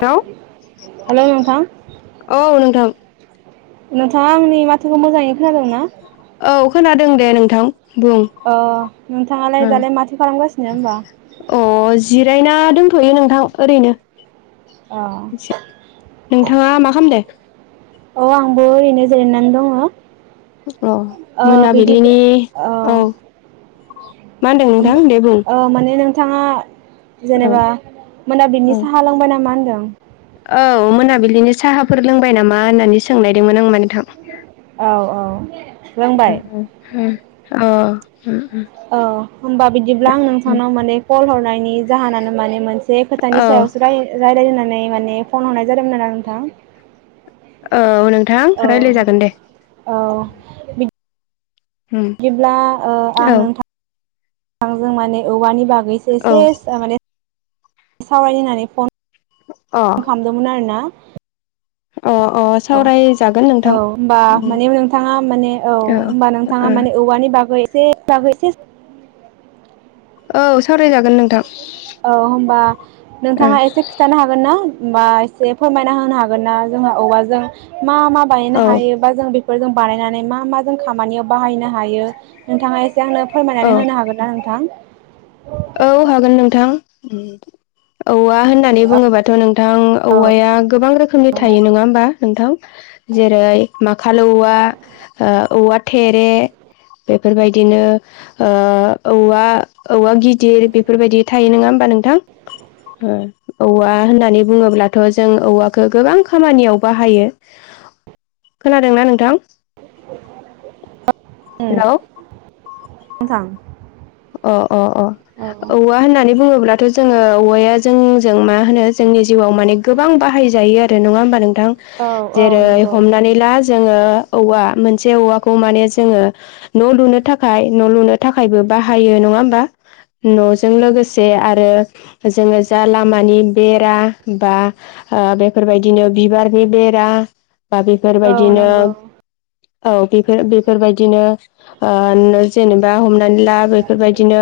Hello hello नोंथां औ नोंथां नोंथाङा आंनि माथोखौ मोजाङै खोनादोंना? दों दे नोंथां बुं अ नोंथाङालाय दालाय अ माथो खालामगासिनो होमबा? दंथ'यो नोंथां ओरैनो अ नोंथाङा मा खालामदो? अ आंबो ओरैनो जिरायनानै दङ। अ बिदिब्ला मोनाबिलिनि औ मा होनदों नोंथां दे बुं। थाङा औ जेनेबा मोनाबिलिनि औ साहा लोंबाय नामा होनदों? औ औ मोनाबिलिनि साहाफोर लोंबाय नामा होननानै सोंनायदोंमोन आं माने नोंथां औ औ लोंबाय। अ औ होमबा बिदिब्ला आं नोंथांनाव माने कल हरनायनि जाहोनानो माने मोनसे खोथानि औ सायावसो राय रायलाय होननानै नै माने फन हरनाय जादोंमोन आरो नोंथां। औ नोंथां रायलाय औ जागोन दे। औ बिदिब्ला ओ आं औ नोंथां थांजों माने औवानि बाग गैसो औ इसेस टामाने सावराय होनानै अ फन खामदोंमोन आरो ना अ औ सावरायजागोन नोंथां औ होनबा माने नोंथाङा माने औ होनबा नोंथाङा ओ माने औवानि बागै जे [unintelligible] औ सावरायजागोन नोंथां। औ होनबा नोंथाङा एसे खिन्थानो हागोन ना। होमबा एसे फोरमायना होनो हागोन ना जोंहा औवाजों मा-मा ओ बायनो औ हायो बा जों बे फोर जों बानायनानै मा-मा जों खामानियाव बाहायनो हायो नोंथाङा ए जोंहानो औ फोरमायनानै होनो हागोन ना नोंथां। औ हागोन नोंथां औवा वा होननानै बुङोबाथ' नोंथां औवाया गोबां रोखोमनि थायो नङा होमबा नोंथां जेरै माखाल औवा ओ औवा थेरे बेफोरबायदिनो ओ औवा-औवा गिद दिर बेफोरबायदि थायो नङा होमबा नोंथां ओ औवा होननानै बुङोब्लाथ' जों औवाखौ गोबां खामानियाव बाहायो। खोनादोंना नोंथां उम हेलौ [unintelligible] अ अ अ औ औवा होननानै बुङोब्लाथ' जोङो औवाया जोंजों मा होनो जोंनि जिउआव माने गोबां बाहायजायो आरो नङा होमबा नों थां औ औ जेरै नंगौ हमनानै ला जोङो औवा मोनसे औवाखौ माने जोङो न' लुनो थाखाय न' लुनो थाखायबो बाह हायो नङा होमबा न'जों लोगोसे आरो जोङो जा लामानि बेरा बा ओ बेफोरबायदिनो बिबारनि बेरा बा औ बेफोरबायदिनो नंगौ औ बेफोर बेफोरबायदिनो ओ नो जेनेबा हम ला बिदिनो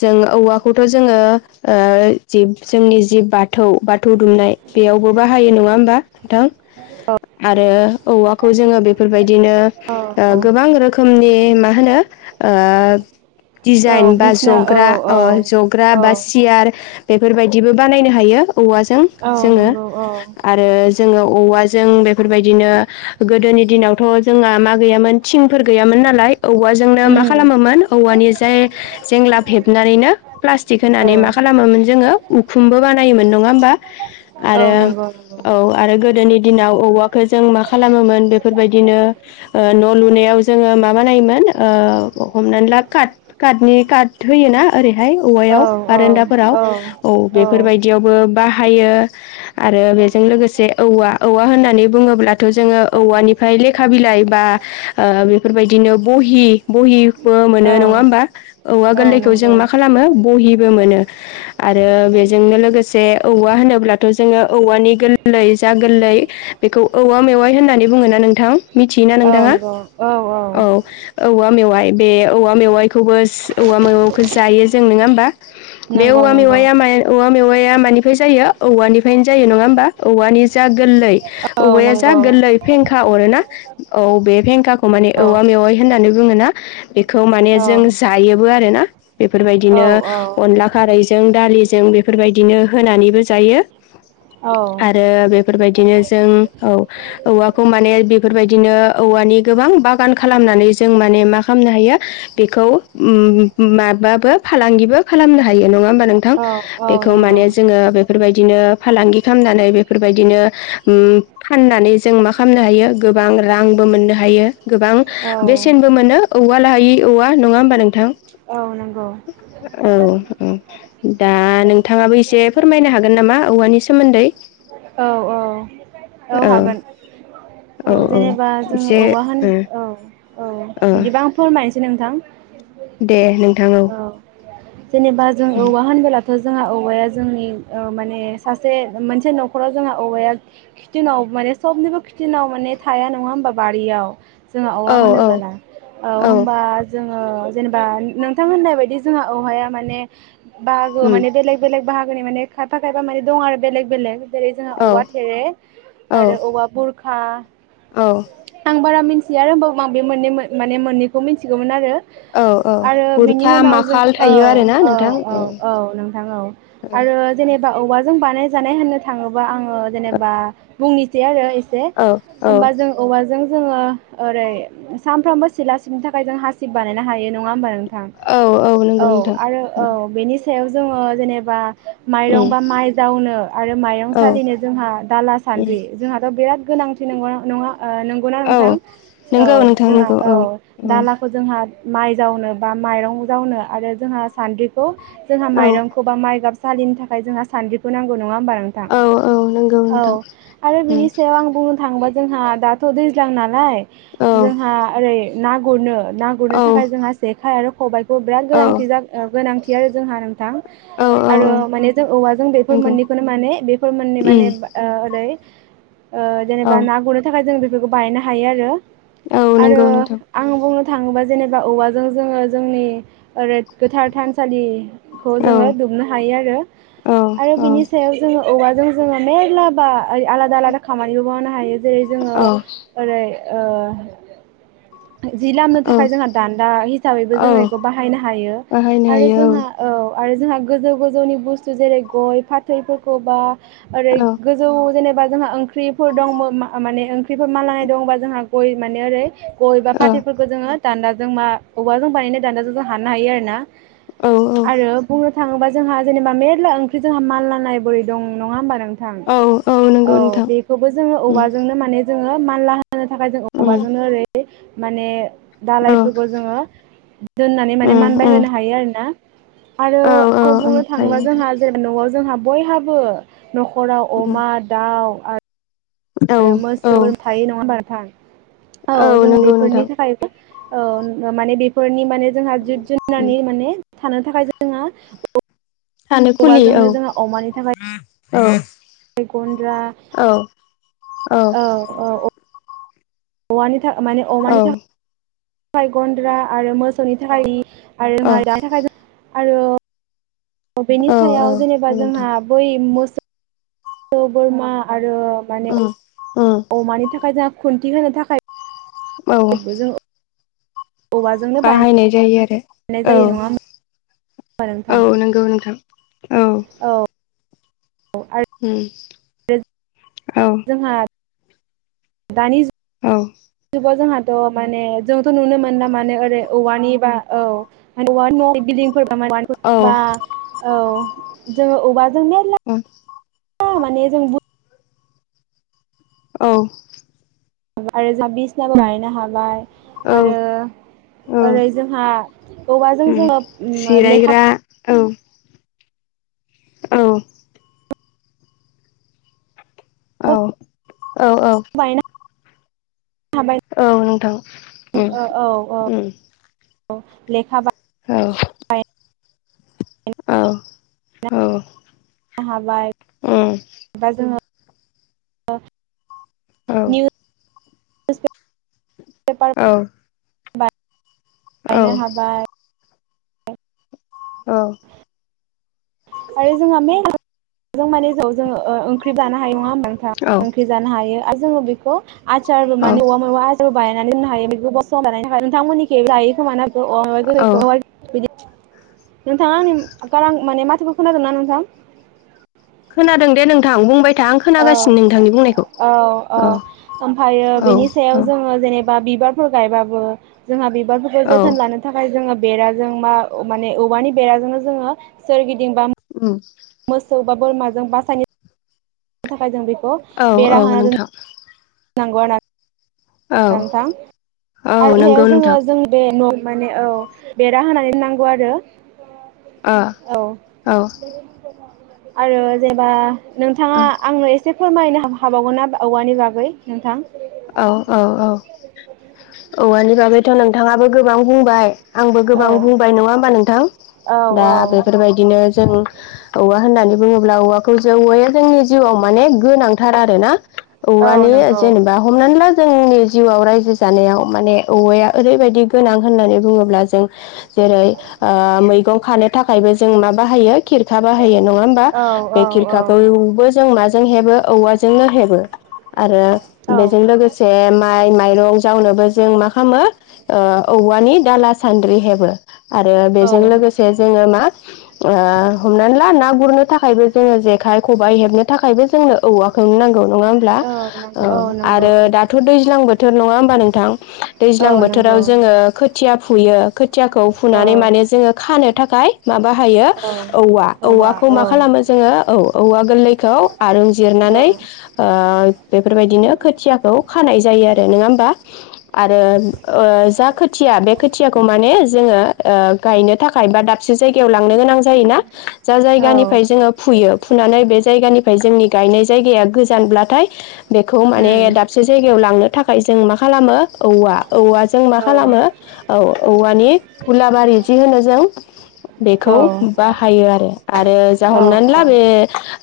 जों औवाखौथ' जोङो ओ जिब जोंनि जि बाथौ बाथौ दुमनाय बेयावबो बाहायो नङा होमबा नोंथां। आरो औवाखौ जोङो बेफोरबाय दिनो औ औ गोबां रो खोमनि मा होनो ओ औ दिजाइन बा बिसना औ जग्रा औ ओ जग्रा औ बा सियार बेफोरबायदिबो बानायनो हायो। औवाजों औ जोङो नंगौ औ आरो जोङो औवाजों बे फोरबायदिनो गोदोनि दिनावथ' जोंहा मा गैयामोन थिंफोर गैयामोन नालाय औवाजोंनो मा उम खालामोमोन औवानि जाय जेंला हेबनानैनो प्लास्टिक औ होनानै मा खालामोमोन जोङो उखुमबो बानायोमोन नङा होमबा। औ आरो नंगौ नंगौ औ आरो गोदोनि दिनाव औवाखौ जों मा खालामोमोन बेफोरबायदिनो ओ न' लुनायाव जोङो मााबानायोमोन ओ हमनानै ला काट कार्डनि कार्द होयोना ओरै हाय औ औवायाव औ बारान्दाफोराव औ बेफोरबायदियावबो बाहायो आरो बेजों लोगोसे औवा औवा होननानै बुङोब्लाथ' जोंङो औवानिफ्राय लेखा बिलाइ बा ओ बेफोरबायदिनो बहि बहिबो औ मोनो नंङा होम बा औवा औ गोरलैखौ जों नंगौ मा खालामो बहिबो मोनो आरो बेजोंनो लोगोसे औवा होनोब्लाथ' जोंङो औवानि गोरलै जा गोरलै बेखौ औवा मेवाय होननानै बुंङोना नोंथां। मिथियोना औ नोंथांङा नंगौ औ औ औवा मेवाइ बे औवा मेवाइ खौबो औवा मेवायखौ जायो जों नोंङा होमबा। बे नंगौ औवा नंगौ मेवाइया माइ औवा मेवाइ या मानिफ्राय जायो औवानिफ्रायनो जायो नंङा होमबा औवानि जा गोरलै औ औवाया जा नंगौ गोरलै फें खा अरोना औ बे फेंखाखौ अ माने औ औवा मेवाय होननानै बुंङोना बेखौ औ जों जायो बो आरो ना। बेफोरबायदिनो अनला खारै जों दालि जों बेफोरबायदिनो होनानैबो जायो औ आरो बेफोरबायदिनो जों औ औवाखौ माने बेफोरबायदिनो औवानि गोबां बागान खालामनानै जों माने मा खालामनो हायो बेखौ ओम माबाबो फालांगिबो खालामनो हायो नंङा होमबा नोंथां औ बेखौ नंगौ माने जोंङो बेफोरबायदिनो फालांगि खालामनानै बेफोरबायदिनो ओम फाननानै जों मा खालामनो हायो गोबां रांबो मोननो हायो गोबां औ बेसेनबो मोनो औवा लायै औवा नंङा होमबा नोंथां? औ नोंगौ। औ औ दा नोंथांङाबो एसे फोरमायनो हागोन नामा औवानि सोमोन्दै? औ औ औ हागोन औ जेनेबा जोंङो एसे औवा होन ओ औ औ ओ बिदिबा आं फोरमायनो सै नोंथां। दे नोंथां औ [unintelligible] थ' जोंहा औवाया जोंनि ओ माने सासे मोनसे न' खराव जोंहा औवाया खिथिनाव माने सबनिबो खिथिनाव माने थाया नंङा होमबा बारियाव? जोंङो औवा औ औ होनोबोला औ होमबा जों ओ जेनेबा नोंथां होननाय बायदि जोंहा औहाया माने बागो उम माने बेलेग बेलेग बाहागोनि माने खायफा खायफा माने दं आरो बेलेग बेलेग जेरै जोंहा औ औवा थेरे औ आरो औवा बुर खा औ आं बारा मिन्थिया आरो होमबाबो आं बे मोननै मोन माने मोननैखौ मिन्थिगौमोन आरो औ औ आरो बिनि गुरखा उनाव जों माखाल औ थायो आरोना औ नोंथां औ औ नोंथां औ औ आरो जेने बा औवाजों बानायजानाय होन थाङो। बा आङो जेनेबा बुंनिसै आरो से औ औ होमबा जों औवाजों जोङो ओरै सामफ्रामबो सिला सिबनो थाखाय जों हासिब बानायनो हायो नङा होमबा [unintelligible] थां औ नंगौ औ नोंथां आरो औ बेनि सायाव जोङो जेनेबा। माइरं उम बा माइ जावनो आरो। मायरं औ सालिनो जोंहा दाला उम सानद्रि जोंहाथ' [unintelligible] गोनांथि नंगौना नङा। ओ नोंगौना औ नोंथां औ नंगौ नोंथां जोंहा नंगौ औ औ दालाखौ जोंहा माइ जावनो बा माइरं जावनो आरो जोंहा सान्द्रिखौ जोंहा औ माइरंखौ बा माइगाब सालिनो थाखाय जों सानद्रिखौ नांगौ नङा होमबा? औ औ नंगौ औ नोंथां आरो उम बिनि सायाव आं बुंनो थाङोबा जोंहा दाथ' दैज्लां नालाय औ जोंहा ओरै ना गुरनो ना गुरनो थाखाय जोंहा जेखाइ आरो खबाय खौ बिराद औ गोनांथि जागोन गोनांथि आरो जोंहा नोंथां औ औ आरो माने जों औवाजों बेफोर नंगौ मोननैखौनो उम माने [unintelligible] [unintelligible] ओ औ जेनेबा ना गुरनो थाखाय जों बे बेखौ बायनो हायो आरो। औ आरो नंगौ नोंथां आं बुंनो थाङोबा जेनेबा औवाजों जोङो जोंनि ओरै गोथार थानसालिखौ औ जोङो दुमनो हायो आरो। औ आरो बिनि औ सायाव औवाजों जोङो मेरला बा ओ आलादा आलादा खामानिबो मावनो हायो जेरै जोङो ओरै ओ जि लामनो औ औ थाखाय जोंहा दान्दा हिसाबैबो औ जोङो एखौ बाहायनो हायो। बाहायनो आरो हायो जोंहा औ आरो जोंहा गोजौ गोजौनि बुस्थु जेरै गय, फाथै खौबा ओरै औ गोजौ जेने बा जोंहा ओंख्रिफोर दं। बो माने बेफोर मानलानाय दंबा जोंहा गय माने एरै गय बा औ फाथैफोरखौ जोङो दान्दाजों बा औवाजों बानायनाय दान्दाजों जों हानो हायो आरो ना। औ आरो बुंनो थाङोबा जोंहा जेनेबा मेरला ओंख्रि जोंहा मानलानाय बोरै दं नङा होमबा नों थां औ औ नंगौ नोंथां बेखौबो जोङो उम औवाजोंनो माने जोङो मानला होनो थाखाय जों उम औवाजोंनो ओरै माने औ दालायफोरखौ जोङो दोननानै माने उम मानबाय उम होनो हायो आरोना। आरो औ औ बुंनो हायो थाङोबा नोंथां जोंहा जे न'आव जोंहा बयहाबो न'खराव उम अमा दाउ [unintelligible] औ आरो औ मोसौ [unintelligible] थायो नङा होनबा नोंथां? औ जों नंगौ बेफोरनि नोंथां थाखाय औ माने बेफोरनि माने जोंहा उम जिब उम जुनारनि माने थानो थाखाय जोङो थानो खुलि औ औवाजोंनो जोंङो अमानि थाखाय औ जेरै गन्द्रा औ औ औ औ औवानि माने औ अमानि था खाय गन्द्रा आरो मोसौनि थाखाय गलि आरो रोंङ औ दानि थाखाय आरो बेनि औ औ सायाव जेनेबा नोंथां जोंहा बै मोस सौ बोरमा आ रो माने उम उम अमानि थाखाय जों खुन्थि होनो थाखाय औ औवाजोंनो बाहायनाय जायो आरो बानायनाय औ जायो नङा होमबा नोंथां औ नंगौ नोंथां औ आरो हम औ जोंहा दानि जु औ गाव जोंहाथ' माने जोंथ' नुनो मोनला माने ओरै औवानि बा औ औवानि न' बिल्डिं फोर औ बा औ जोङो औवाजों मेरला माने जों औ आरो जों बिसनाबो बानायनो हाबाय। औ आरो औ ओरै जोंहा औवाजों उम जोङो ओ लेखा जिरायग्रा औ औ औ औ औ बानायनो हाबाय औ नोंथां उम औ उम औ लेखा बा औ बानायनो औ औ हाबाय उम [unintelligible] औ निउस पेपार औ बा- गायनो हाबाय। औ आरो जोंहा [unintelligible] माने जाव जोङो ओंख्रिबो जानो हायो नङा हो- नोंथां औ ओंख्रि जानो हायो आ- जोङो बेखौ आचार औ माने औवा मेवा बायनानै दोननो हायो बेखौ बस्थ बानायनो थाखाय नोंथांमोननिखै लायो खोमा ना? [unintelligible] बिदि। नोंथां आंनि गारां आ माने मा- खो खोनादोंना नोंथां? खोनादों दे नोंथां बुंबाय- था आं औ खोनागासिनो नोंथांनि बुंनायखौ औ औ ओमफायो औ बेनि औ सायाव जोङो जेनेब- बा बिबारफोर गायबाबो जोंहा बे- बिबारफोरखौ औ जोथोन लानो थाखाय जोङो बेराजोंबा माने औवानि बेराजोंनो जोङो सोरगिदिं बेंबानो उम बा बोरमाजों बासायनो थाखाय जों बे औ औ नोंथां नांगौ आरना औ नोंथां औ आरो सायाव नंगौ नोंथां जोङो जों बे न' माने औ बेरा होनानै नांगौ आरो ओ औ औ आरो जेनबा नोंथाङा औ आंनो ए एसे फोरमायनो हाबावगोन ना औवानि बागै नोंथां औ औ औ औवानि बागैथ' नोंथाङाबो गोबां बुंबाय आंबो औ गोबां बुंबाय नङा होमबा नोंथां औ दा बेफोरबायदिनो जों औवा होननानै बुङोब्ला औवाखौ जों औवाया जोंनि जिउआव माने गोनांथार आरोना औ औवानि नोंगौ जेनेबा हमनानै ला जोंनि जिउआव रायजो जानायाव माने औवाया ओरैबायदि गोनां होननानै बुङोब्ला जों जेरै ओ मैगं खानो थाखायबो जों मा बाहायो खिरखा बाहायो नङा होमबा औ औ बे औ खिरखाखौबो जों माजों हेबो औवाजोंनो हेबो आरो औ बेजों लोगोसे मा माइ माइरं जावनोबो जों मा खालामो औवानि दाला सान्द्रि हेबो आरो औ बेजों लोगोसे जोङो मा ओ हमनानै ला ना गुरनो थाखायबो जोङो जेखाइ खबाइ हेबनो थाखायबो जोंनो औवाखौनो नांगौ औ नङा होमब्ला औ नंगौ औ ओ नंगौ आरो दाथ दैज्लां बोथोर नङा होमबा नोंथां औ दैज्लां नंगौ बोथोराव जोङो खोथिया फुयो खोथियाखौ औ फुनानै माने जोङो खानो थाखाय माब बाहायो औ औवा औवाखौ मा खालामो जोङो औ औवा गोरलैखौ आरुं औ जिरनानै बेफोरबायदिनो खौ खानाय जायो आरो नङा होमबा आरो ओ जा खोथिया बे खोथियाखौ माने जोङो ओ गायनो थाखाय बा दाबसे जायगायाव लांनो गोनां जायोना जा औ जायगानिफ्राय जोङो फुयो फुनानै बे जायगानिफ्राय जोंनि गायनाय जायगाया गोजानब्लाथाय बे उम माने दाबसे जायगायाव लांनो थाखाय जों मा खालामो औवा औव जों मा औ खालामो औ औवानि हुलाबारि जि होनो जों औ बेखौ बाहायो आरो आरो जा औ हमनानै ला बे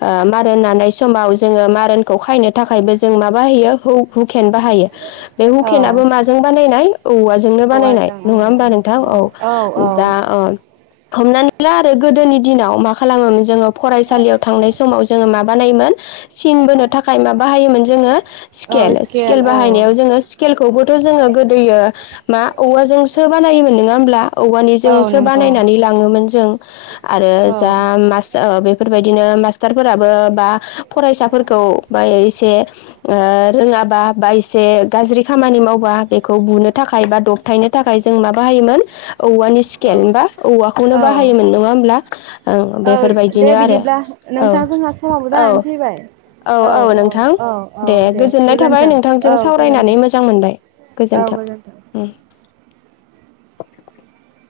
ओ मारोन नानाय समाव जोङो मारोनखौ खायनो थाखायबो जों माबा बाहयो [unintelligible] हुकेन बाहायो बे हुकेनाबो माजों बानायनाय औवाजोंनो बानायनाय औवाजों नङा होमबा नोंथां औ दा अ हमनानै ला आरो गोदोनि दिनाव मा खालामोमोन जोङो फरायसालियाव थांनाय समाव जोङो माबानायोमोन सिन बोनो थाखाय माबाहायोमोन जोङो औ स्केल स्केल औ बाहायनायाव जोङो स्केलखौबोथ जोङो गोदोयो मा औवाजोंसो बानायोमोन नङा होमब्ला औ औवानिजोंसो नंगौ बानायनानै लाङोमोन जों आरो औ जा [unintelligible] बे बेफोरबायदिनो मास्टारफोराबो बा फरायसाफोरखौ बा एसे ओ रोङाबा बा एसे गाज्रि खामानि मावबा बेखौ बुनो थाखाय बा दबथायनो थाखाय जों माबााहायोमोन औवानि स्केल होमबा औवाखौनो औ बाहायोमोन नङा होमब्ला ओं औ दे बेफोरबायदिनो आरो बिदिब्ला औ नोंथां जोंहा समाबो औ जानानै फैबाय औ औ नोंथां औ औ दे गोजोननाय थाबाय गोजोन्थों औ नोंथांजों सावरायनानै गोजोन्थों मोजां मोनबाय औ गोजोनथों गोजोन्थों उम [inaudible]